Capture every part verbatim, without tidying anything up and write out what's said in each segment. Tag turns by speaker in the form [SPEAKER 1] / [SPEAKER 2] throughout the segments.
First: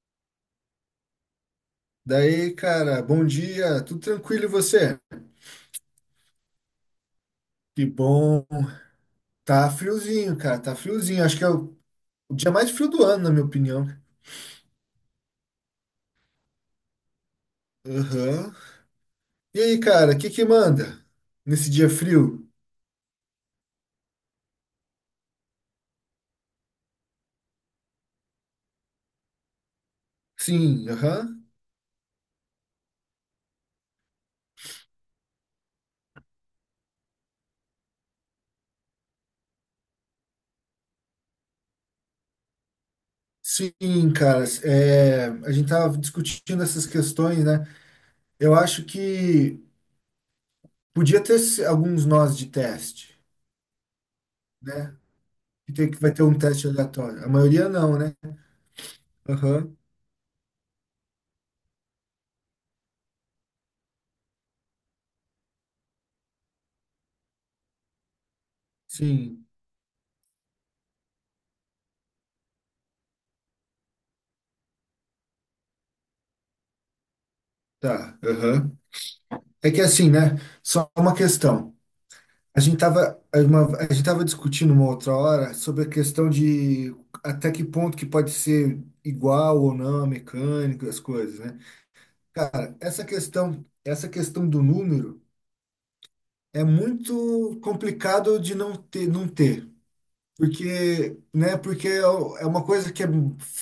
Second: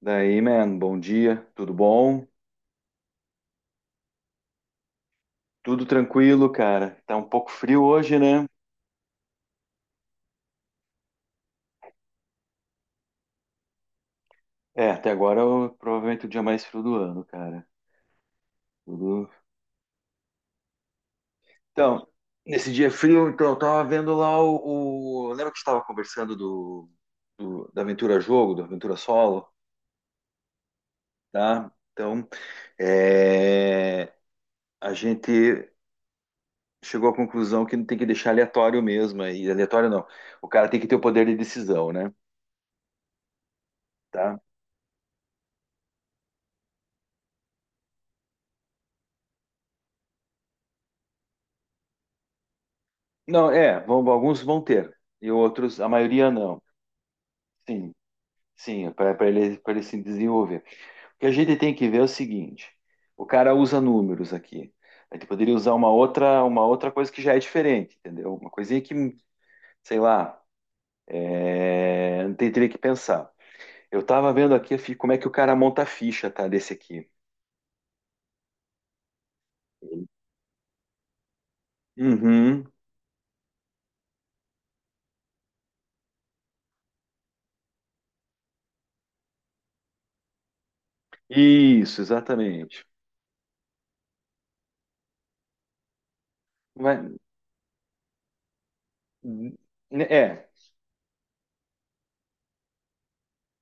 [SPEAKER 1] Daí, man, bom dia, tudo bom?
[SPEAKER 2] Daí, cara, bom dia, tudo tranquilo e você?
[SPEAKER 1] Tudo tranquilo, cara. Tá um pouco frio
[SPEAKER 2] Que
[SPEAKER 1] hoje, né?
[SPEAKER 2] bom. Tá friozinho, cara, tá friozinho. Acho que é o o dia mais frio do ano, na minha opinião.
[SPEAKER 1] É, até agora é o- provavelmente o dia mais frio do ano, cara.
[SPEAKER 2] Aham.
[SPEAKER 1] Tudo...
[SPEAKER 2] E aí, cara, o que que manda nesse dia
[SPEAKER 1] Então,
[SPEAKER 2] frio?
[SPEAKER 1] nesse dia frio, então, eu tava vendo lá o, o- lembra que a gente tava conversando do, do- da Aventura Jogo, do Aventura Solo,
[SPEAKER 2] Sim, aham.
[SPEAKER 1] tá? Então, é, a gente chegou à conclusão que não tem que deixar aleatório mesmo, e aleatório não. O cara tem que ter o poder de decisão, né?
[SPEAKER 2] Sim,
[SPEAKER 1] Tá?
[SPEAKER 2] cara, é, a gente tava discutindo essas questões, né? Eu acho que podia ter se- alguns nós de teste,
[SPEAKER 1] Não, é, vão- alguns vão ter,
[SPEAKER 2] né?
[SPEAKER 1] e
[SPEAKER 2] Que
[SPEAKER 1] outros, a
[SPEAKER 2] tem que vai ter
[SPEAKER 1] maioria
[SPEAKER 2] um
[SPEAKER 1] não.
[SPEAKER 2] teste aleatório. A maioria
[SPEAKER 1] Sim,
[SPEAKER 2] não, né?
[SPEAKER 1] sim, para ele, para
[SPEAKER 2] Aham.
[SPEAKER 1] ele se desenvolver. O que a gente tem que ver é o seguinte: o cara usa números aqui. A gente poderia usar uma outra, uma outra coisa que já é diferente, entendeu? Uma coisinha que,
[SPEAKER 2] Sim,
[SPEAKER 1] sei lá, é, não tem- teria que pensar. Eu estava vendo aqui fi- como é que o cara monta a ficha, tá, desse aqui.
[SPEAKER 2] tá. Aham. É que assim, né? Só uma questão. A
[SPEAKER 1] Uhum.
[SPEAKER 2] gente tava, uma- a gente tava discutindo uma outra hora sobre a questão de até que ponto que pode ser igual ou não a mecânica, as coisas, né?
[SPEAKER 1] Isso,
[SPEAKER 2] Cara,
[SPEAKER 1] exatamente.
[SPEAKER 2] essa questão, essa questão do número é
[SPEAKER 1] Vai-
[SPEAKER 2] muito complicado de não ter, não ter.
[SPEAKER 1] É,
[SPEAKER 2] Porque, né? Porque é o- é uma coisa que é,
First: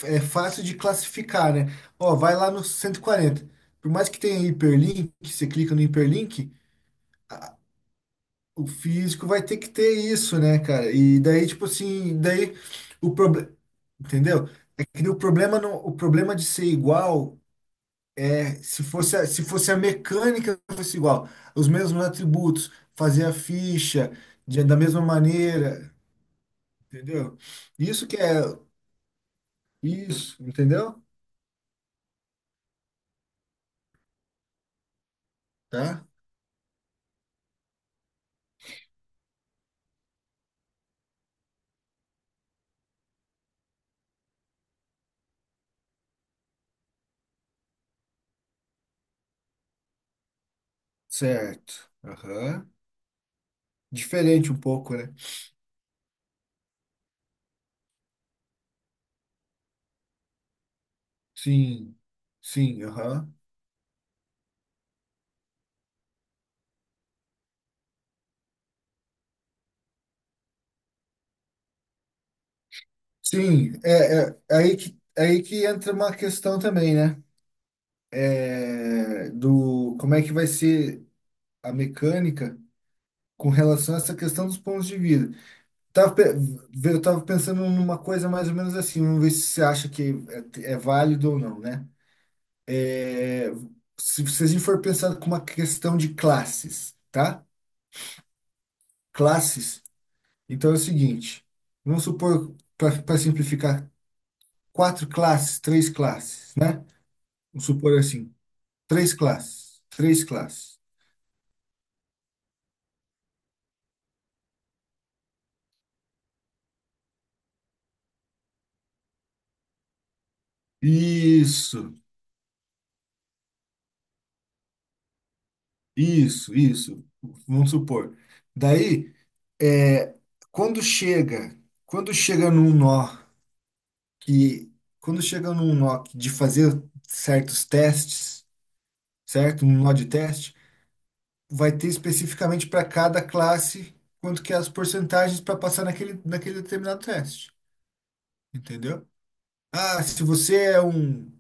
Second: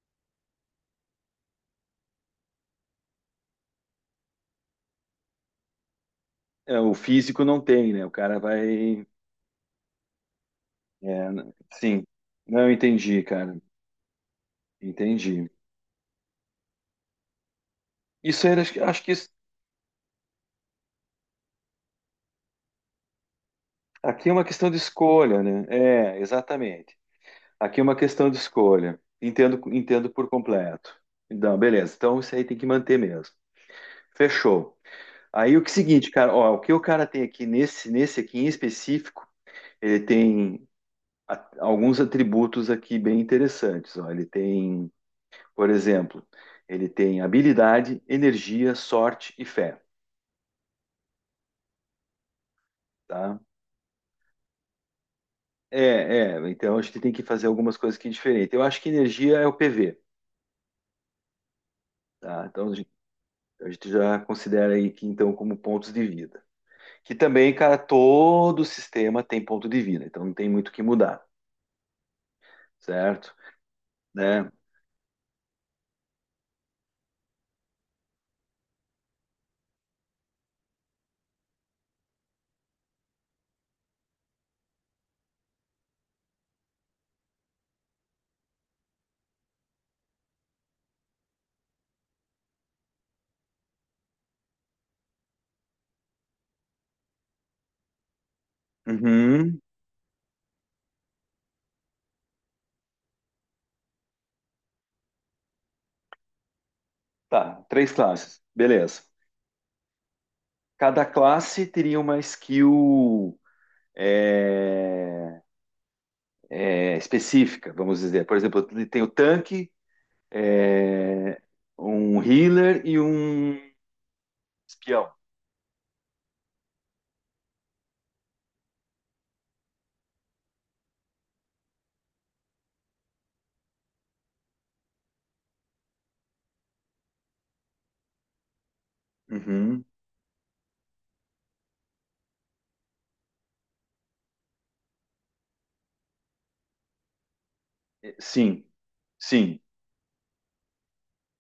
[SPEAKER 2] é fácil de classificar, né? Ó, vai lá no cento e quarenta. Por mais que tenha hiperlink, você clica no hiperlink.
[SPEAKER 1] é, o físico não tem, né? O cara
[SPEAKER 2] O
[SPEAKER 1] vai.
[SPEAKER 2] físico vai ter que ter isso, né, cara? E
[SPEAKER 1] É,
[SPEAKER 2] daí,
[SPEAKER 1] né?
[SPEAKER 2] tipo
[SPEAKER 1] Sim.
[SPEAKER 2] assim, daí
[SPEAKER 1] Não, eu
[SPEAKER 2] o
[SPEAKER 1] entendi,
[SPEAKER 2] problema,
[SPEAKER 1] cara.
[SPEAKER 2] entendeu? É que o
[SPEAKER 1] Entendi.
[SPEAKER 2] problema não, o problema de ser igual,
[SPEAKER 1] Isso aí,
[SPEAKER 2] é,
[SPEAKER 1] acho que
[SPEAKER 2] se
[SPEAKER 1] acho que
[SPEAKER 2] fosse a,
[SPEAKER 1] isso-
[SPEAKER 2] se fosse a mecânica fosse igual, os mesmos atributos, fazer a ficha
[SPEAKER 1] aqui é uma
[SPEAKER 2] de-
[SPEAKER 1] questão de
[SPEAKER 2] da mesma
[SPEAKER 1] escolha, né?
[SPEAKER 2] maneira,
[SPEAKER 1] É, exatamente.
[SPEAKER 2] entendeu?
[SPEAKER 1] Aqui é uma
[SPEAKER 2] Isso que
[SPEAKER 1] questão de
[SPEAKER 2] é
[SPEAKER 1] escolha. Entendo, entendo por
[SPEAKER 2] isso,
[SPEAKER 1] completo.
[SPEAKER 2] entendeu?
[SPEAKER 1] Então, beleza. Então, isso aí tem que manter mesmo. Fechou. Aí o que é o
[SPEAKER 2] Tá?
[SPEAKER 1] seguinte, cara, ó, o que o cara tem aqui nesse, nesse aqui em específico, ele tem a- alguns atributos aqui bem interessantes. Ó. Ele tem, por exemplo, ele tem habilidade, energia, sorte e fé.
[SPEAKER 2] Certo. Aham.
[SPEAKER 1] Tá?
[SPEAKER 2] Diferente um pouco, né?
[SPEAKER 1] É, é, então a gente tem que fazer algumas coisas que é diferente. Eu acho que energia é o P V,
[SPEAKER 2] Sim.
[SPEAKER 1] tá? Então a
[SPEAKER 2] Sim,
[SPEAKER 1] gente,
[SPEAKER 2] aham.
[SPEAKER 1] a gente já considera aí que então como pontos de vida. Que também, cara, todo sistema tem ponto de vida, então não tem muito o que mudar, certo?
[SPEAKER 2] Sim, é, é,
[SPEAKER 1] Né?
[SPEAKER 2] é aí que, é aí que entra uma questão também, né? É, do como é que vai ser a mecânica com relação a essa questão dos pontos de vida. Tava, pe- eu tava pensando numa coisa mais ou menos assim, vamos ver se você acha que é, é válido ou não, né? É, se, se a gente for pensar com uma questão de classes, tá?
[SPEAKER 1] Uhum.
[SPEAKER 2] Classes. Então é o seguinte, vamos supor, para simplificar, quatro classes, três classes, né?
[SPEAKER 1] Tá,
[SPEAKER 2] Vamos
[SPEAKER 1] três
[SPEAKER 2] supor assim.
[SPEAKER 1] classes, beleza.
[SPEAKER 2] Três classes. Três classes.
[SPEAKER 1] Cada classe teria uma skill é, é, específica, vamos dizer. Por exemplo, tem o tanque, é,
[SPEAKER 2] Isso,
[SPEAKER 1] um healer e um espião.
[SPEAKER 2] isso, isso. Vamos supor. Daí, é, quando chega, quando chega num nó que, quando chega num nó que de fazer certos testes, certo? Um
[SPEAKER 1] Uhum.
[SPEAKER 2] nó de teste, vai ter especificamente para cada classe quanto que é as porcentagens para passar naquele, naquele determinado teste.
[SPEAKER 1] Sim,
[SPEAKER 2] Entendeu?
[SPEAKER 1] sim,
[SPEAKER 2] Ah, se você é um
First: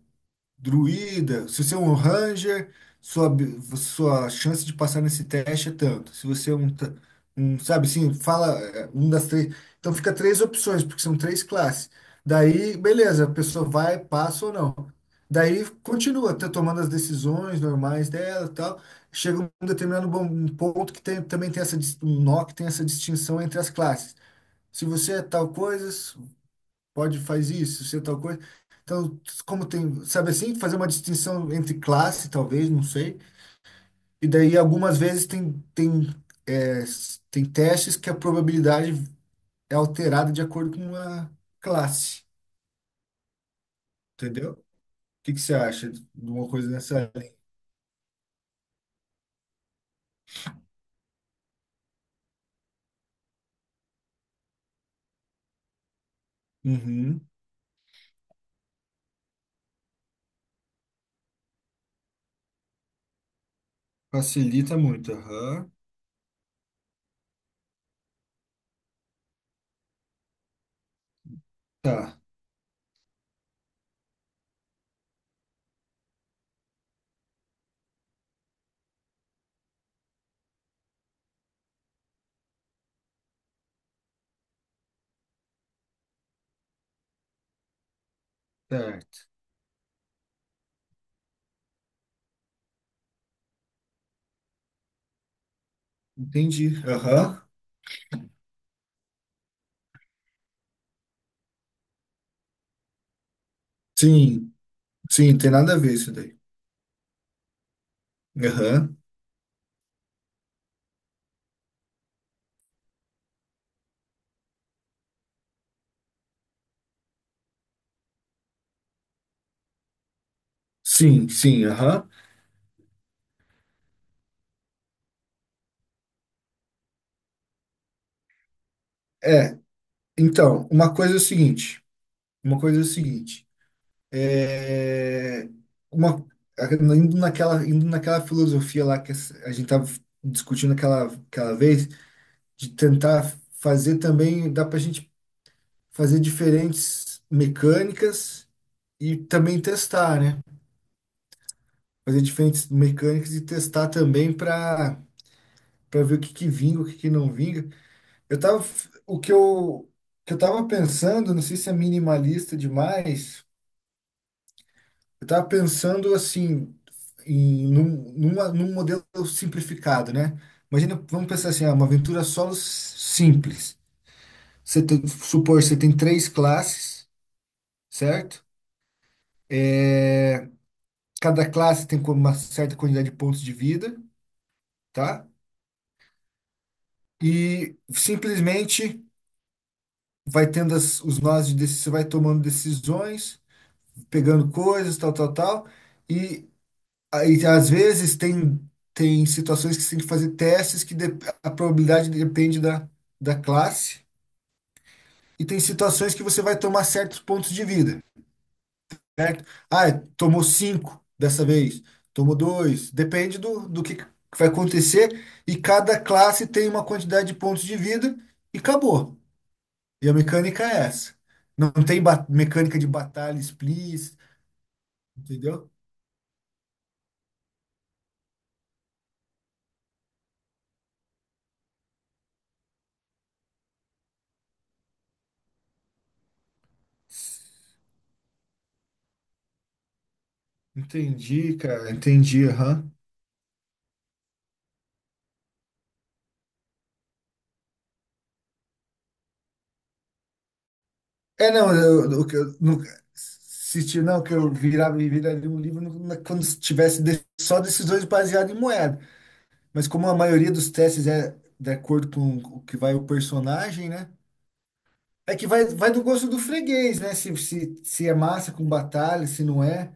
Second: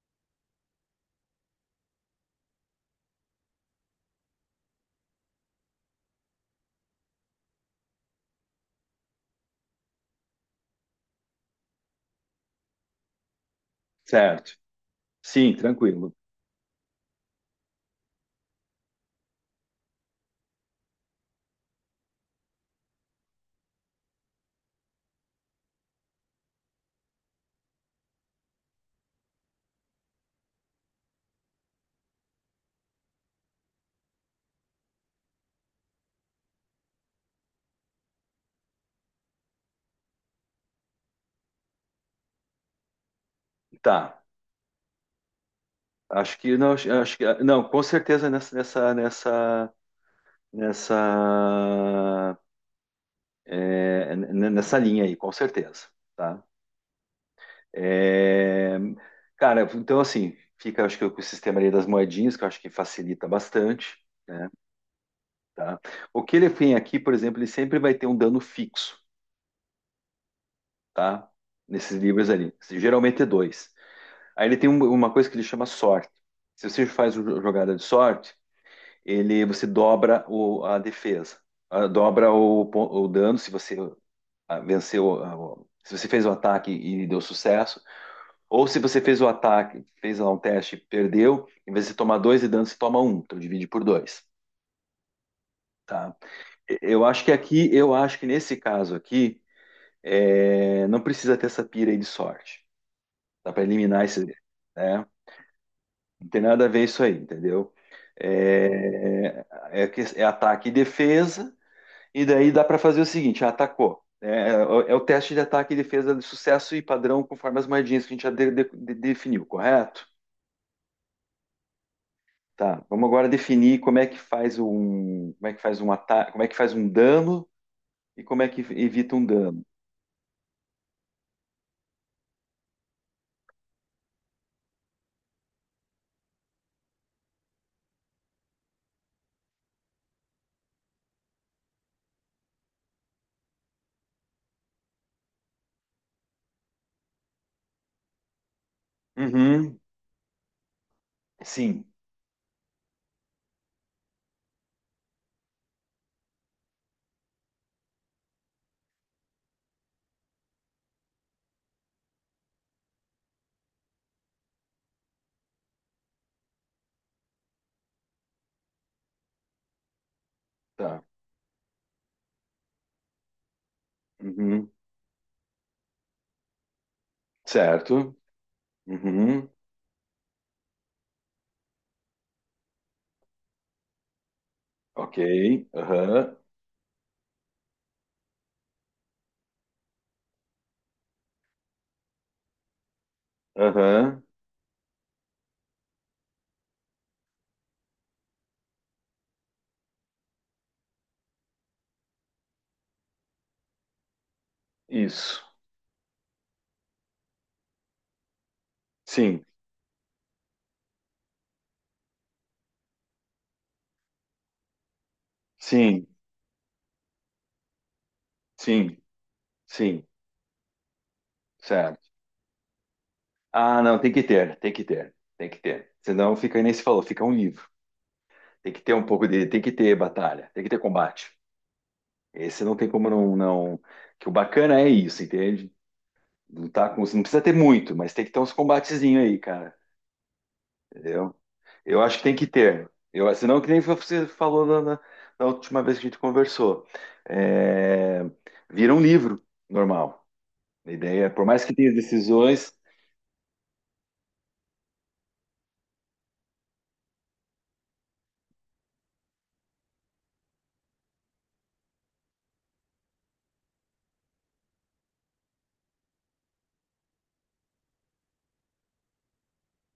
[SPEAKER 2] druida, se você é um ranger, sua, abi- sua chance de passar nesse teste é tanto. Se você é um, ta- um sabe assim, fala é, um das três. Então fica três opções, porque são três classes. Daí, beleza, a pessoa vai, passa ou
[SPEAKER 1] certo.
[SPEAKER 2] não.
[SPEAKER 1] Sim,
[SPEAKER 2] Daí
[SPEAKER 1] tranquilo.
[SPEAKER 2] continua tá tomando as decisões normais dela, e tal. Chega um determinado bom- um ponto que tem, também tem essa dis- um nó que tem essa distinção entre as classes. Se você é tal coisa, pode fazer isso, ser tal coisa. Então, como tem, sabe assim, fazer uma distinção entre classe, talvez, não sei. E daí, algumas vezes, tem, tem, é, s- tem testes que a probabilidade é alterada de acordo com a classe,
[SPEAKER 1] Tá.
[SPEAKER 2] entendeu? O que que você acha de
[SPEAKER 1] Acho
[SPEAKER 2] uma
[SPEAKER 1] que
[SPEAKER 2] coisa
[SPEAKER 1] não, acho
[SPEAKER 2] nessa
[SPEAKER 1] acho que
[SPEAKER 2] linha?
[SPEAKER 1] não, com certeza nessa nessa nessa nessa é, n- nessa linha aí, com certeza, tá?
[SPEAKER 2] Uhum.
[SPEAKER 1] É, cara, então assim, fica acho que com o sistema ali das moedinhas, que eu acho que facilita bastante, né,
[SPEAKER 2] Facilita muito, aham.
[SPEAKER 1] tá? O que ele tem aqui, por exemplo, ele sempre vai ter um dano fixo, tá? Nesses
[SPEAKER 2] Tá,
[SPEAKER 1] livros ali, geralmente é dois. Aí ele tem um- uma coisa que ele chama sorte. Se você faz uma jogada de sorte, ele você dobra o- a defesa. Ah, dobra o, pon- o dano se você ah, venceu, ah, o- se você fez o ataque e deu sucesso, ou se você fez
[SPEAKER 2] certo.
[SPEAKER 1] o ataque, fez lá um teste e perdeu, em vez de tomar dois de dano, você toma um, então divide por dois, tá? E-
[SPEAKER 2] Entendi.
[SPEAKER 1] Eu acho que
[SPEAKER 2] Aham.
[SPEAKER 1] aqui, eu acho que nesse caso aqui, é, não precisa ter essa pira aí de sorte, dá para eliminar esse, né?
[SPEAKER 2] Sim, sim, tem nada a ver isso
[SPEAKER 1] Não
[SPEAKER 2] daí.
[SPEAKER 1] tem nada a ver isso aí, entendeu?
[SPEAKER 2] Aham.
[SPEAKER 1] É, é, que- é ataque e defesa, e daí dá para fazer o seguinte: atacou, né? É, é o teste de ataque e defesa de sucesso e padrão conforme as moedinhas que a gente já de- de- de- definiu, correto?
[SPEAKER 2] Sim, sim, aham.
[SPEAKER 1] Tá, vamos agora definir como é que faz um, como é que faz um ataque, como é que faz um dano e como é que evita um
[SPEAKER 2] É,
[SPEAKER 1] dano.
[SPEAKER 2] então, uma coisa é o seguinte. Uma coisa é o seguinte, é, uma, indo naquela, indo naquela filosofia lá que a gente estava discutindo aquela, aquela vez, de tentar fazer também, dá para a gente fazer diferentes mecânicas e também
[SPEAKER 1] Uhum,
[SPEAKER 2] testar, né?
[SPEAKER 1] sim,
[SPEAKER 2] Fazer diferentes mecânicas e testar também para para ver o que que vinga, o que que não vinga. Eu tava, o que eu, que eu tava pensando, não sei se é minimalista demais. Eu estava pensando assim em num, numa- num modelo simplificado, né? Imagina,
[SPEAKER 1] tá.
[SPEAKER 2] vamos pensar assim, ah, uma aventura solo s- simples.
[SPEAKER 1] Uhum,
[SPEAKER 2] Você tem, supor, você tem três classes,
[SPEAKER 1] certo.
[SPEAKER 2] certo?
[SPEAKER 1] Uhum,
[SPEAKER 2] Cada classe tem com- uma certa quantidade de pontos de vida,
[SPEAKER 1] ok.
[SPEAKER 2] tá?
[SPEAKER 1] Aham,
[SPEAKER 2] E simplesmente vai tendo as- os nós de decisão, você vai tomando decisões,
[SPEAKER 1] aham,
[SPEAKER 2] pegando coisas, tal, tal, tal. Aí, às vezes, tem, tem situações que você tem que fazer testes que dep- a probabilidade depende da, da classe,
[SPEAKER 1] isso.
[SPEAKER 2] e tem situações que você vai tomar certos pontos de vida,
[SPEAKER 1] Sim,
[SPEAKER 2] certo? Ah, tomou cinco dessa vez, tomou dois, depende do, do que que vai acontecer, e cada
[SPEAKER 1] sim.
[SPEAKER 2] classe tem uma quantidade de pontos de vida, e
[SPEAKER 1] Sim,
[SPEAKER 2] acabou.
[SPEAKER 1] sim,
[SPEAKER 2] E a mecânica é essa. Não tem
[SPEAKER 1] certo.
[SPEAKER 2] ba- mecânica de batalha
[SPEAKER 1] Ah, não, tem
[SPEAKER 2] explícita,
[SPEAKER 1] que ter, tem que ter, tem que
[SPEAKER 2] entendeu?
[SPEAKER 1] ter. Senão fica, aí nem se falou, fica um livro. Tem que ter um pouco de, tem que ter batalha, tem que ter combate. Esse não tem como não, não. Que o bacana é isso, entende? Lutar com, não precisa ter muito, mas tem que ter uns combatezinhos aí, cara. Entendeu?
[SPEAKER 2] Entendi, cara,
[SPEAKER 1] Eu acho que tem
[SPEAKER 2] entendi,
[SPEAKER 1] que ter.
[SPEAKER 2] aham.
[SPEAKER 1] Eu, senão, que nem você falou na, na- na última vez que a gente conversou. É, vira um livro normal. A ideia, por
[SPEAKER 2] É,
[SPEAKER 1] mais
[SPEAKER 2] não,
[SPEAKER 1] que tenha
[SPEAKER 2] eu, eu, eu
[SPEAKER 1] decisões,
[SPEAKER 2] nunca. Se ti- Não, que eu virava e viraria um livro no- na- quando tivesse de- só decisões baseadas em moeda. Mas como a maioria dos testes é de acordo com o que vai o personagem, né? É que vai, vai do gosto do freguês, né? Se, se, se é massa com batalha, se não é.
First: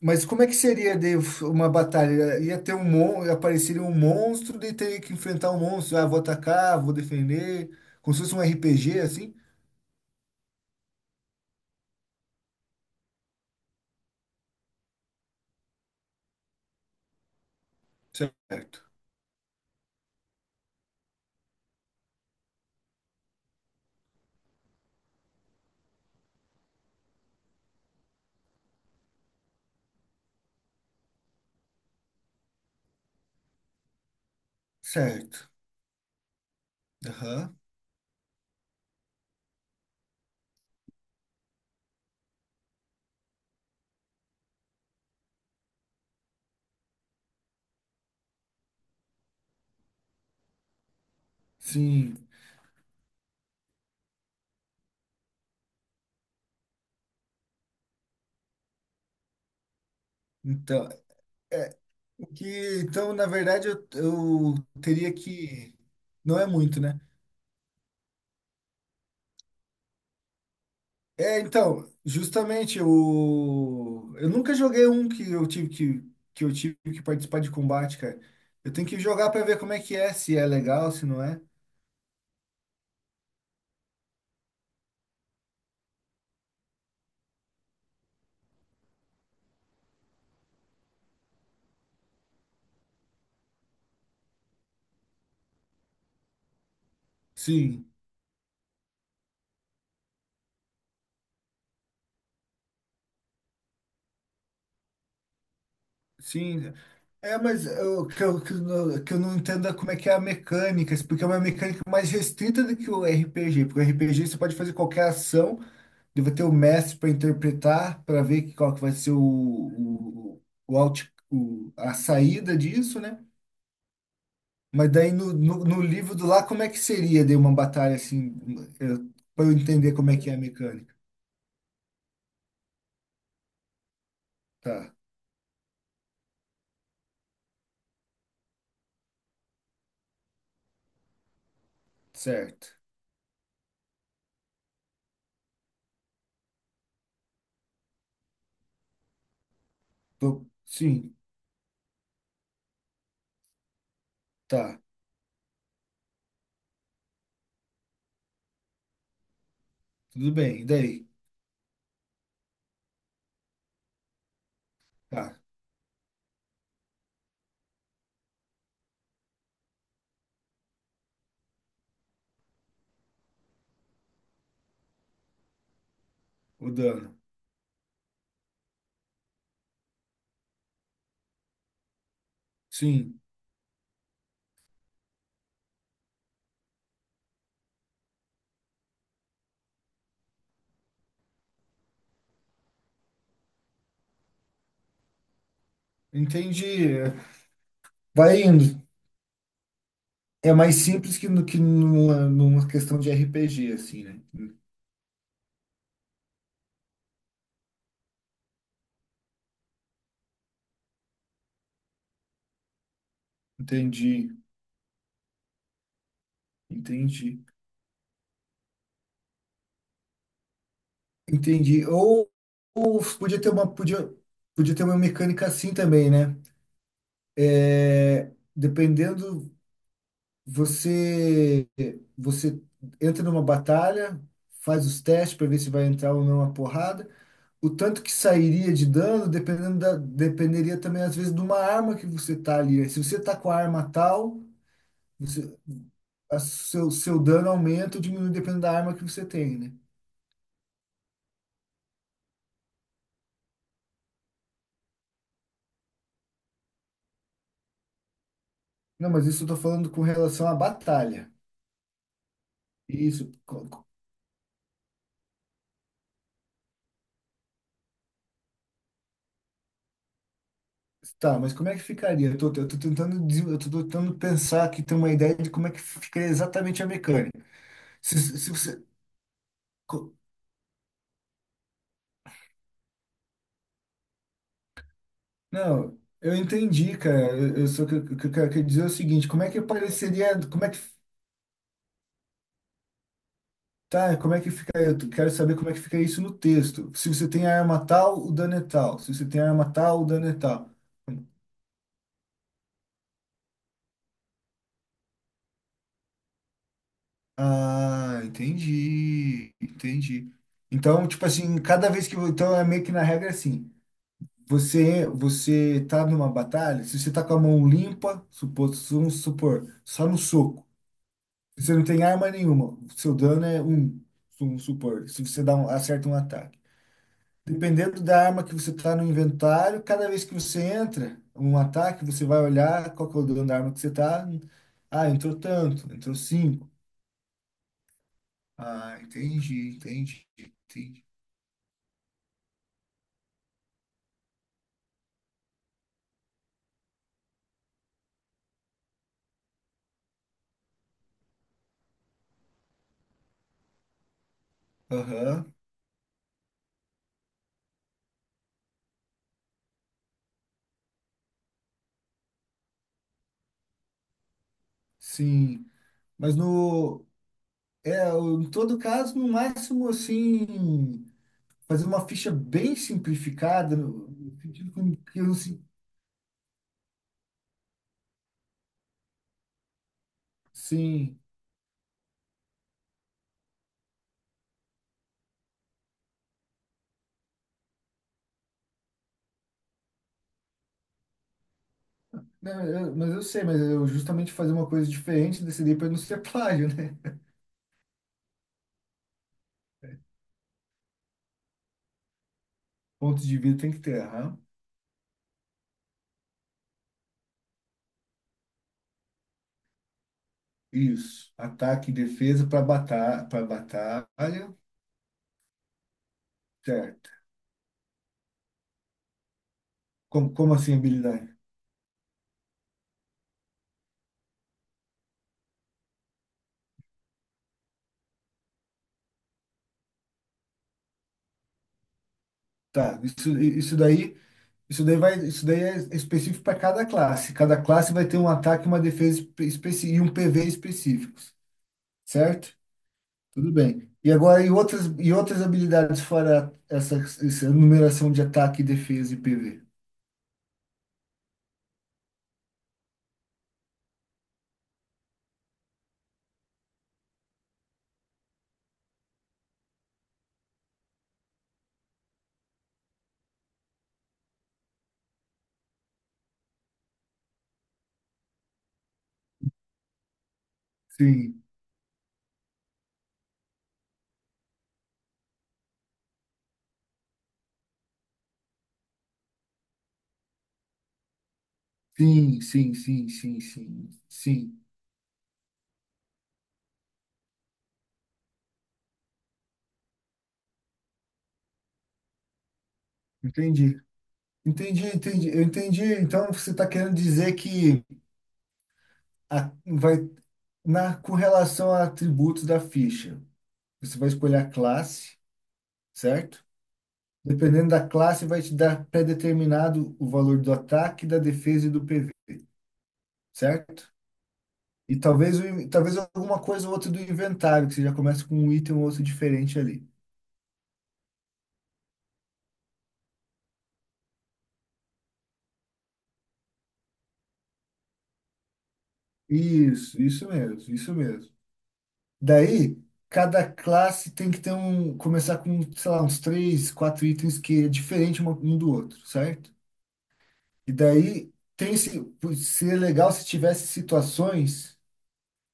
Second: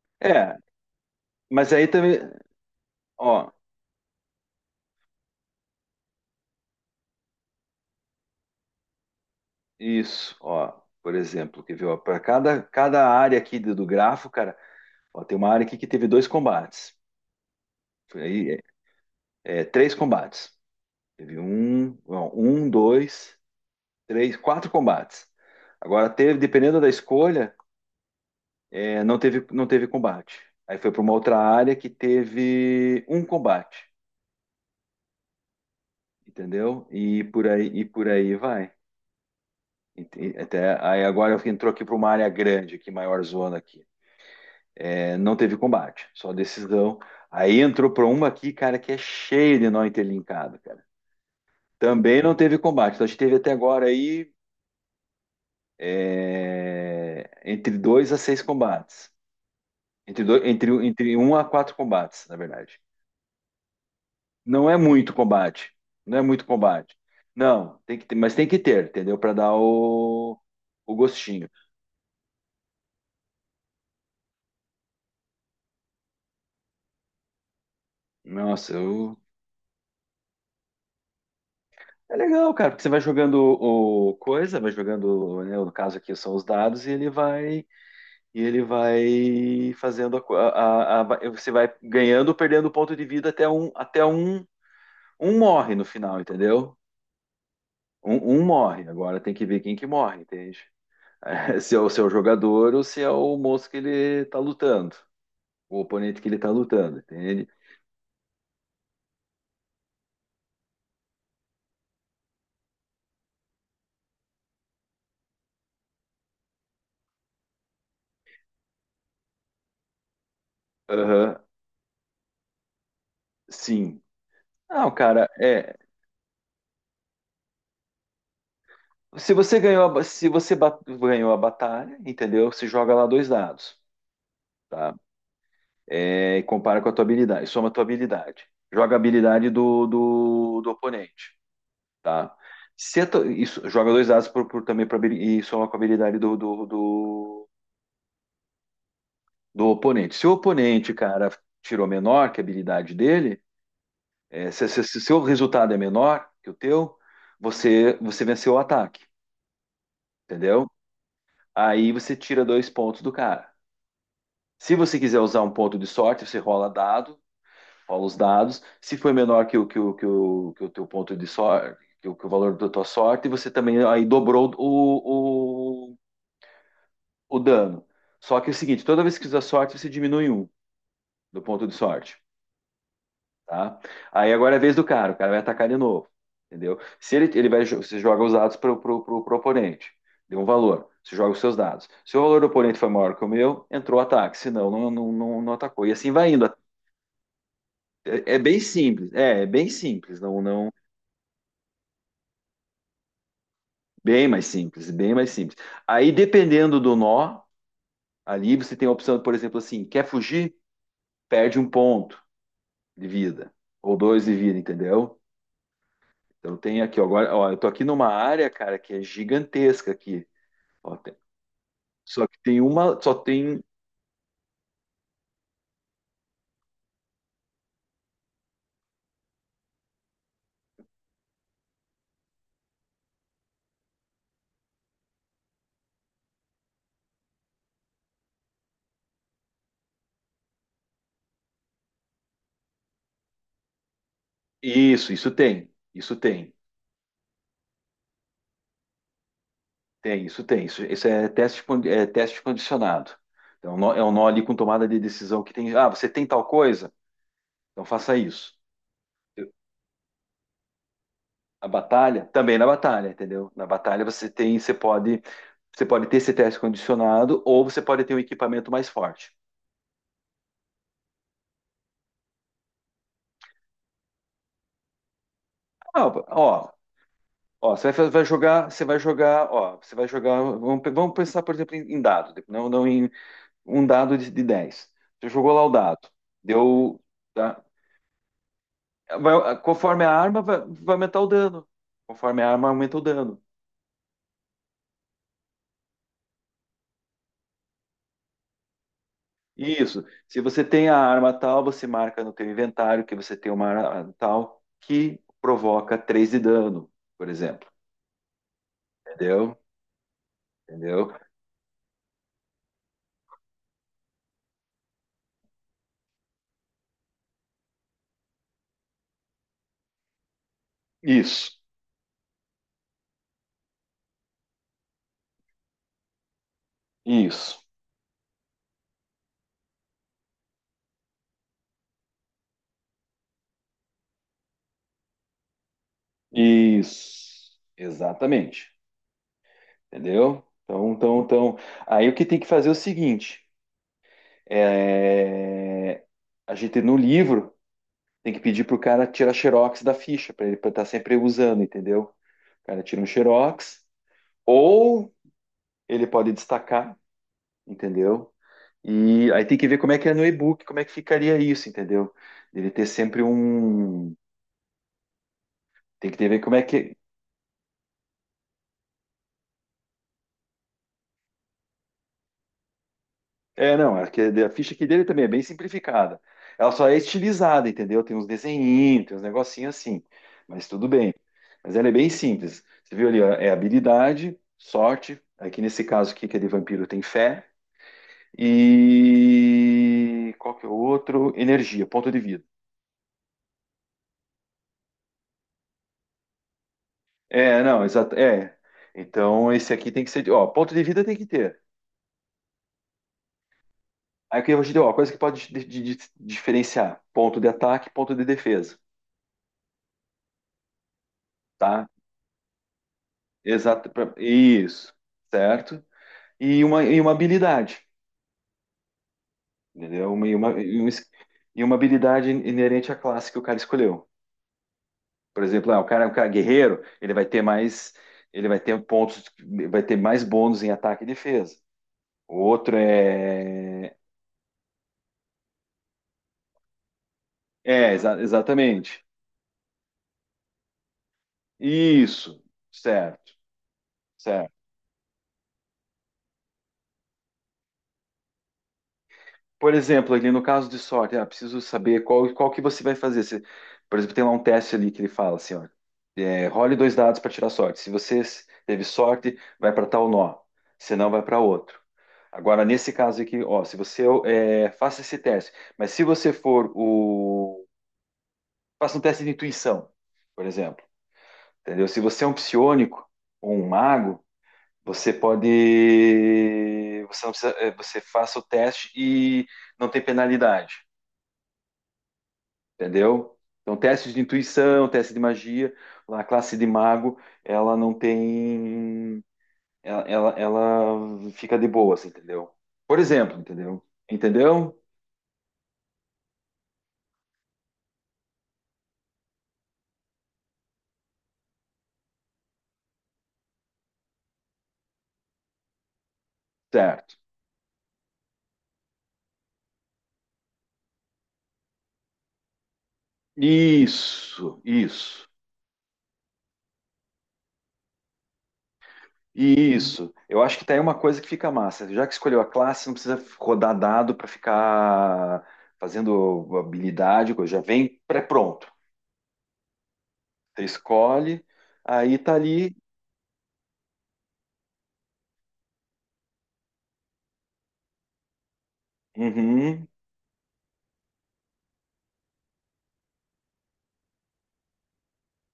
[SPEAKER 2] Mas como é que
[SPEAKER 1] é,
[SPEAKER 2] seria de uma
[SPEAKER 1] mas aí também
[SPEAKER 2] batalha? Ia ter um mon...
[SPEAKER 1] ó,
[SPEAKER 2] apareceria um monstro, daí teria que enfrentar um monstro. Ah, vou atacar, vou defender. Como se fosse um R P G, assim?
[SPEAKER 1] isso, ó. Por exemplo, que viu? Para cada, cada área aqui do, do grafo, cara, ó, tem uma área aqui que teve dois combates. Foi aí,
[SPEAKER 2] Certo.
[SPEAKER 1] é, é, três combates. Teve um, não, um, dois, três, quatro combates. Agora teve, dependendo da escolha, é, não teve, não teve combate. Aí foi para uma outra área que teve um combate,
[SPEAKER 2] Certo.
[SPEAKER 1] entendeu? E por
[SPEAKER 2] Aham.
[SPEAKER 1] aí, e por aí vai. Ent- Até, aí agora entrou aqui para uma área grande, aqui, maior zona aqui. É, não teve combate, só decisão. Aí entrou para uma aqui, cara, que é cheia de nó interlinkado, cara. Também
[SPEAKER 2] Sim,
[SPEAKER 1] não teve combate. Então a gente teve até agora aí é, entre dois a seis combates. Entre, dois, entre,
[SPEAKER 2] então,
[SPEAKER 1] entre um a quatro
[SPEAKER 2] é, o
[SPEAKER 1] combates, na verdade.
[SPEAKER 2] que, então, na verdade, eu, eu
[SPEAKER 1] Não é muito
[SPEAKER 2] teria
[SPEAKER 1] combate.
[SPEAKER 2] que,
[SPEAKER 1] Não é
[SPEAKER 2] não
[SPEAKER 1] muito
[SPEAKER 2] é muito,
[SPEAKER 1] combate.
[SPEAKER 2] né?
[SPEAKER 1] Não, tem que ter, mas tem que ter, entendeu? Para dar o, o
[SPEAKER 2] É,
[SPEAKER 1] gostinho.
[SPEAKER 2] então, justamente, eu, eu nunca joguei um que eu tive que, que eu tive que participar de combate, cara. Eu
[SPEAKER 1] Nossa,
[SPEAKER 2] tenho que
[SPEAKER 1] eu-
[SPEAKER 2] jogar para ver como é que é, se é legal, se não é.
[SPEAKER 1] é legal, cara, porque você vai jogando o coisa, vai jogando, né, no caso aqui são os dados, e ele vai, e ele vai fazendo a, co- a- a- a- você vai ganhando ou perdendo ponto de vida até um até um um morre no final, entendeu?
[SPEAKER 2] Sim,
[SPEAKER 1] Um, um morre. Agora tem que ver quem que morre, entende? Se é o seu jogador ou se é o moço que ele tá lutando, o oponente que ele tá
[SPEAKER 2] sim.
[SPEAKER 1] lutando,
[SPEAKER 2] É,
[SPEAKER 1] entende?
[SPEAKER 2] mas eu, que, eu, que, eu, não que eu não entendo é como é que é a mecânica, porque é uma mecânica mais restrita do que o R P G, porque o R P G você pode fazer qualquer ação. Eu vou ter o mestre para interpretar, para ver que- qual que vai ser o, o, o, out-
[SPEAKER 1] Aham,
[SPEAKER 2] o- a saída disso, né?
[SPEAKER 1] sim.
[SPEAKER 2] Mas
[SPEAKER 1] Não,
[SPEAKER 2] daí
[SPEAKER 1] cara,
[SPEAKER 2] no, no,
[SPEAKER 1] é.
[SPEAKER 2] no livro do lá, como é que seria de uma batalha assim,
[SPEAKER 1] Se
[SPEAKER 2] para eu
[SPEAKER 1] você ganhou a,
[SPEAKER 2] entender
[SPEAKER 1] ba-
[SPEAKER 2] como é
[SPEAKER 1] se
[SPEAKER 2] que é a
[SPEAKER 1] você ba-
[SPEAKER 2] mecânica?
[SPEAKER 1] ganhou a batalha, entendeu? Você joga lá dois dados,
[SPEAKER 2] Tá,
[SPEAKER 1] tá? É, e compara com a tua habilidade, soma a tua habilidade. Joga a habilidade do, do, do oponente, tá?
[SPEAKER 2] certo.
[SPEAKER 1] Se a tua- isso, joga dois dados por, por- também pra, habili- e soma com a habilidade do, do, do, do oponente. Se o
[SPEAKER 2] Tô-
[SPEAKER 1] oponente,
[SPEAKER 2] sim,
[SPEAKER 1] cara, tirou menor que a habilidade dele, é, se,
[SPEAKER 2] tá,
[SPEAKER 1] se, se o seu resultado é menor que o teu, você, você venceu o ataque,
[SPEAKER 2] tudo bem. E
[SPEAKER 1] entendeu?
[SPEAKER 2] daí?
[SPEAKER 1] Aí você tira dois pontos do cara. Se você quiser
[SPEAKER 2] Tá,
[SPEAKER 1] usar um ponto de sorte, você rola dado rola os dados. Se foi menor que o, que o, que o, que o teu ponto de sorte, que o, que o valor da tua sorte, você também aí dobrou o, o,
[SPEAKER 2] o dano.
[SPEAKER 1] o dano. Só que é o seguinte, toda vez que usar sorte, você diminui um do ponto de sorte,
[SPEAKER 2] Sim,
[SPEAKER 1] tá? Aí agora é a vez do cara, o cara vai atacar de novo, entendeu? Se ele, ele vai, você joga os dados para o pro, pro, pro oponente, deu um valor, você joga os seus dados. Se o valor do oponente foi maior que o meu, entrou o ataque, senão não, não, não, não atacou. E assim vai indo.
[SPEAKER 2] entendi.
[SPEAKER 1] É, é
[SPEAKER 2] Vai
[SPEAKER 1] bem
[SPEAKER 2] indo.
[SPEAKER 1] simples, é, é bem simples, não,
[SPEAKER 2] É
[SPEAKER 1] não.
[SPEAKER 2] mais simples que, no, que numa, numa questão de R P G, assim, né?
[SPEAKER 1] Bem mais simples, bem mais simples. Aí, dependendo do nó, ali você tem a opção, por exemplo, assim, quer fugir? Perde um ponto de vida, ou dois
[SPEAKER 2] Entendi,
[SPEAKER 1] de vida, entendeu? Então tem aqui, ó, agora,
[SPEAKER 2] entendi.
[SPEAKER 1] ó, eu tô aqui numa área, cara, que é gigantesca aqui. Ó, tem-
[SPEAKER 2] Entendi.
[SPEAKER 1] só
[SPEAKER 2] Ou,
[SPEAKER 1] que tem uma,
[SPEAKER 2] ou
[SPEAKER 1] só
[SPEAKER 2] podia ter
[SPEAKER 1] tem
[SPEAKER 2] uma, podia, podia ter uma mecânica assim também, né? É, dependendo, você, você entra numa batalha, faz os testes para ver se vai entrar ou não a porrada. O tanto que sairia de dano, dependendo da, dependeria também, às vezes, de uma arma que você tá ali. Se você tá com a arma tal,
[SPEAKER 1] isso, isso
[SPEAKER 2] você,
[SPEAKER 1] tem, isso
[SPEAKER 2] a
[SPEAKER 1] tem,
[SPEAKER 2] seu, seu dano aumenta ou diminui dependendo da arma que você tem, né?
[SPEAKER 1] tem, isso tem, isso, isso é teste, con- é teste condicionado. Então, é um nó é um nó ali com tomada de decisão que tem, ah, você tem tal coisa? Então faça isso.
[SPEAKER 2] Não, mas isso eu tô falando com relação à batalha.
[SPEAKER 1] A batalha, também na batalha,
[SPEAKER 2] Isso.
[SPEAKER 1] entendeu?
[SPEAKER 2] co-
[SPEAKER 1] Na
[SPEAKER 2] co-
[SPEAKER 1] batalha você tem, você pode, você pode ter esse teste condicionado ou você pode ter um equipamento mais forte.
[SPEAKER 2] Tá, mas como é que ficaria? Eu tô, eu tô tentando, des- eu tô tentando pensar aqui, ter uma ideia de como é que
[SPEAKER 1] Ah,
[SPEAKER 2] ficaria
[SPEAKER 1] ó,
[SPEAKER 2] exatamente a mecânica.
[SPEAKER 1] ó, você vai, fa-
[SPEAKER 2] Se,
[SPEAKER 1] vai
[SPEAKER 2] se se
[SPEAKER 1] jogar,
[SPEAKER 2] você.
[SPEAKER 1] você vai jogar, ó, você vai
[SPEAKER 2] Co-
[SPEAKER 1] jogar, vamos, pe- vamos pensar, por exemplo, em, em dado, não, não em um dado de, de dez. Você jogou lá o
[SPEAKER 2] Não,
[SPEAKER 1] dado,
[SPEAKER 2] eu entendi,
[SPEAKER 1] deu,
[SPEAKER 2] cara. Eu,
[SPEAKER 1] tá?
[SPEAKER 2] eu só que eu, que eu quero dizer é o seguinte, como é que
[SPEAKER 1] Vai- conforme a
[SPEAKER 2] apareceria,
[SPEAKER 1] arma, vai,
[SPEAKER 2] como é que.
[SPEAKER 1] vai aumentar o dano. Conforme a arma aumenta o dano.
[SPEAKER 2] Tá, como é que fica? Eu quero saber como é que fica isso no texto. Se você tem a arma tal, o dano é tal. Se você tem a arma tal,
[SPEAKER 1] Isso.
[SPEAKER 2] o dano é
[SPEAKER 1] Se você
[SPEAKER 2] tal.
[SPEAKER 1] tem a arma tal, você marca no teu inventário que você tem uma arma tal que provoca três de dano, por exemplo.
[SPEAKER 2] Ah, entendi,
[SPEAKER 1] Entendeu?
[SPEAKER 2] entendi. Então,
[SPEAKER 1] Entendeu?
[SPEAKER 2] tipo assim, cada vez que. Eu- Então é meio que na regra assim. Você você tá numa batalha, se você tá com a mão limpa, supo- vamos supor, só no soco,
[SPEAKER 1] Isso.
[SPEAKER 2] você não tem arma nenhuma, seu dano é um, vamos supor, se você dá um, acerta um ataque.
[SPEAKER 1] Isso.
[SPEAKER 2] Dependendo da arma que você tá no inventário, cada vez que você entra um ataque, você vai olhar qual que é o dano da arma que você tá. Ah, entrou tanto, entrou cinco.
[SPEAKER 1] Isso. Exatamente.
[SPEAKER 2] Ah, entendi, entendi,
[SPEAKER 1] Entendeu? Então,
[SPEAKER 2] entendi.
[SPEAKER 1] então, então. Aí o que tem que fazer é o seguinte: é, a gente no livro tem que pedir pro cara tirar xerox da ficha para ele estar sempre usando, entendeu? O cara tira um xerox ou
[SPEAKER 2] Aham,
[SPEAKER 1] ele pode destacar, entendeu? E aí tem que ver como é que é no e-book, como é que ficaria isso, entendeu? Deve ter sempre um.
[SPEAKER 2] sim.
[SPEAKER 1] Tem que ter
[SPEAKER 2] Mas
[SPEAKER 1] ver como é que.
[SPEAKER 2] no, É, o- em todo caso, no máximo, assim, fazer uma ficha bem
[SPEAKER 1] É,
[SPEAKER 2] simplificada,
[SPEAKER 1] não,
[SPEAKER 2] no
[SPEAKER 1] é que
[SPEAKER 2] no
[SPEAKER 1] a
[SPEAKER 2] sentido
[SPEAKER 1] ficha aqui
[SPEAKER 2] com
[SPEAKER 1] dele
[SPEAKER 2] que
[SPEAKER 1] também é
[SPEAKER 2] eu,
[SPEAKER 1] bem
[SPEAKER 2] assim,
[SPEAKER 1] simplificada. Ela só é estilizada, entendeu? Tem uns desenhinhos, tem uns negocinhos assim. Mas tudo bem.
[SPEAKER 2] sim.
[SPEAKER 1] Mas ela é bem simples. Você viu ali, ó, é habilidade, sorte. Aqui nesse caso aqui, que é de vampiro, tem fé. E qual que é o outro? Energia, ponto de vida.
[SPEAKER 2] Não, eu- mas eu sei, mas eu justamente fazer uma coisa diferente, decidi para não ser plágio, né?
[SPEAKER 1] É, não, exato. É. Então esse aqui tem que ser. Ó, ponto de vida tem que ter.
[SPEAKER 2] Pontos de vida tem que ter, aham.
[SPEAKER 1] Aí o que eu te deu, ó, coisa que pode di- di- di- diferenciar: ponto de ataque, ponto de defesa,
[SPEAKER 2] Isso,
[SPEAKER 1] tá?
[SPEAKER 2] ataque e defesa para batalha, para
[SPEAKER 1] Exato, pra-
[SPEAKER 2] batalha,
[SPEAKER 1] isso, certo? E uma, e uma
[SPEAKER 2] certo.
[SPEAKER 1] habilidade, entendeu? Uma-
[SPEAKER 2] Como,
[SPEAKER 1] e,
[SPEAKER 2] como
[SPEAKER 1] uma,
[SPEAKER 2] assim
[SPEAKER 1] e um es-
[SPEAKER 2] habilidade?
[SPEAKER 1] e uma habilidade inerente à classe que o cara escolheu. Por exemplo, ah, o cara, o cara guerreiro, ele vai ter mais, ele vai ter pontos, vai ter mais bônus em ataque e defesa. O outro
[SPEAKER 2] Tá, isso, isso
[SPEAKER 1] é,
[SPEAKER 2] daí, isso daí vai, isso daí é específico para cada classe. Cada classe
[SPEAKER 1] é
[SPEAKER 2] vai
[SPEAKER 1] exa-
[SPEAKER 2] ter um ataque e uma
[SPEAKER 1] exatamente,
[SPEAKER 2] defesa espe- especi- e um P V específico.
[SPEAKER 1] isso,
[SPEAKER 2] Certo?
[SPEAKER 1] certo,
[SPEAKER 2] Tudo bem. E agora, e
[SPEAKER 1] certo.
[SPEAKER 2] outras, e outras habilidades fora essa, essa numeração de ataque, defesa e P V?
[SPEAKER 1] Por exemplo, ali no caso de sorte, ah, preciso saber qual, qual que você vai fazer. Se, por exemplo, tem lá um teste ali que ele fala assim, ó, é, role dois dados para tirar sorte. Se você s- teve sorte, vai para tal nó. Se não, vai para outro. Agora, nesse caso aqui, ó, se você é, faça esse teste, mas se você for o... Faça um teste de intuição, por exemplo,
[SPEAKER 2] Sim,
[SPEAKER 1] entendeu? Se você é um psiônico ou um mago, você pode... Você, não precisa, é, você faça o teste e não tem penalidade.
[SPEAKER 2] sim, sim, sim,
[SPEAKER 1] Entendeu?
[SPEAKER 2] sim,
[SPEAKER 1] Então,
[SPEAKER 2] sim,
[SPEAKER 1] testes de
[SPEAKER 2] sim.
[SPEAKER 1] intuição, teste de magia, a classe de mago, ela não tem. Ela, ela, ela fica de boas, entendeu? Por exemplo,
[SPEAKER 2] Entendi.
[SPEAKER 1] entendeu? Entendeu?
[SPEAKER 2] Entendi, entendi. Eu entendi. Então, você está querendo dizer que a- vai, na, com relação a atributos da ficha, você vai escolher a classe, certo?
[SPEAKER 1] Certo.
[SPEAKER 2] Dependendo da classe, vai te dar pré-determinado o valor do ataque, da defesa e do P V, certo?
[SPEAKER 1] Isso,
[SPEAKER 2] E
[SPEAKER 1] isso,
[SPEAKER 2] talvez, o in- talvez alguma coisa ou outra do inventário, que você já começa com um item ou outro diferente ali.
[SPEAKER 1] isso. Eu acho que tá aí uma coisa que fica massa. Já que escolheu a classe, não precisa rodar dado para ficar fazendo habilidade, coisa. Já vem pré-pronto.
[SPEAKER 2] Isso, isso
[SPEAKER 1] Você
[SPEAKER 2] mesmo, isso mesmo.
[SPEAKER 1] escolhe, aí tá ali.
[SPEAKER 2] Daí, cada classe tem que ter um, começar com, sei lá, uns três, quatro itens que é diferente uma- um do outro, certo?
[SPEAKER 1] Uhum.
[SPEAKER 2] E daí, tem se, seria legal se tivesse situações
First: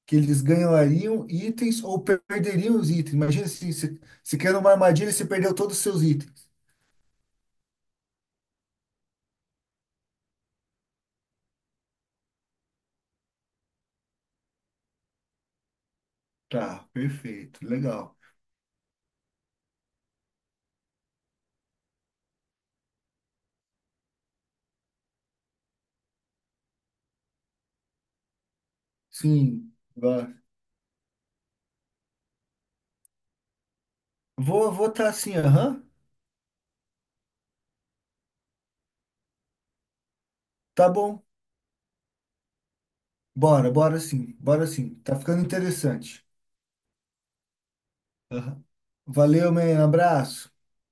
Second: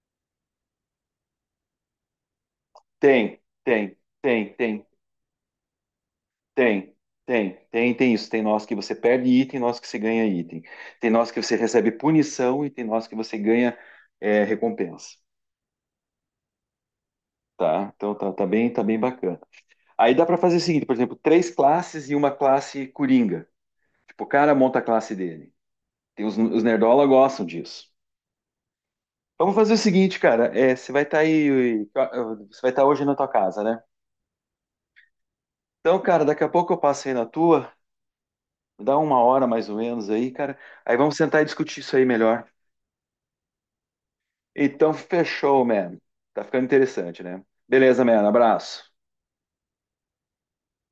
[SPEAKER 2] que eles ganhariam itens ou per- perderiam os itens.
[SPEAKER 1] Tem,
[SPEAKER 2] Imagina assim,
[SPEAKER 1] tem,
[SPEAKER 2] você, se
[SPEAKER 1] tem,
[SPEAKER 2] quer uma
[SPEAKER 1] tem,
[SPEAKER 2] armadilha e você perdeu todos os seus itens.
[SPEAKER 1] Tem, tem, tem, tem isso. Tem nós que você perde item, nós que você ganha item. Tem nós que você recebe punição e tem nós que você ganha é, recompensa,
[SPEAKER 2] Tá, perfeito,
[SPEAKER 1] tá? Então
[SPEAKER 2] legal.
[SPEAKER 1] tá, tá bem, tá bem bacana. Aí dá para fazer o seguinte, por exemplo, três classes e uma classe coringa. Tipo, o cara monta a classe dele. Tem os, os nerdola gostam disso. Vamos
[SPEAKER 2] Sim,
[SPEAKER 1] fazer o seguinte,
[SPEAKER 2] vai.
[SPEAKER 1] cara. é, você vai estar aí, você vai estar hoje na tua casa, né?
[SPEAKER 2] Vou vou tá assim, aham.
[SPEAKER 1] Então, cara, daqui a pouco eu passo aí na tua, dá uma hora mais ou menos aí, cara.
[SPEAKER 2] Tá
[SPEAKER 1] Aí vamos
[SPEAKER 2] bom.
[SPEAKER 1] sentar e discutir isso aí melhor.
[SPEAKER 2] Bora, bora sim, bora
[SPEAKER 1] Então,
[SPEAKER 2] sim. Tá ficando
[SPEAKER 1] fechou, man.
[SPEAKER 2] interessante.
[SPEAKER 1] Tá ficando interessante, né? Beleza, man.
[SPEAKER 2] Aham.
[SPEAKER 1] Abraço.
[SPEAKER 2] Valeu, man. Abraço.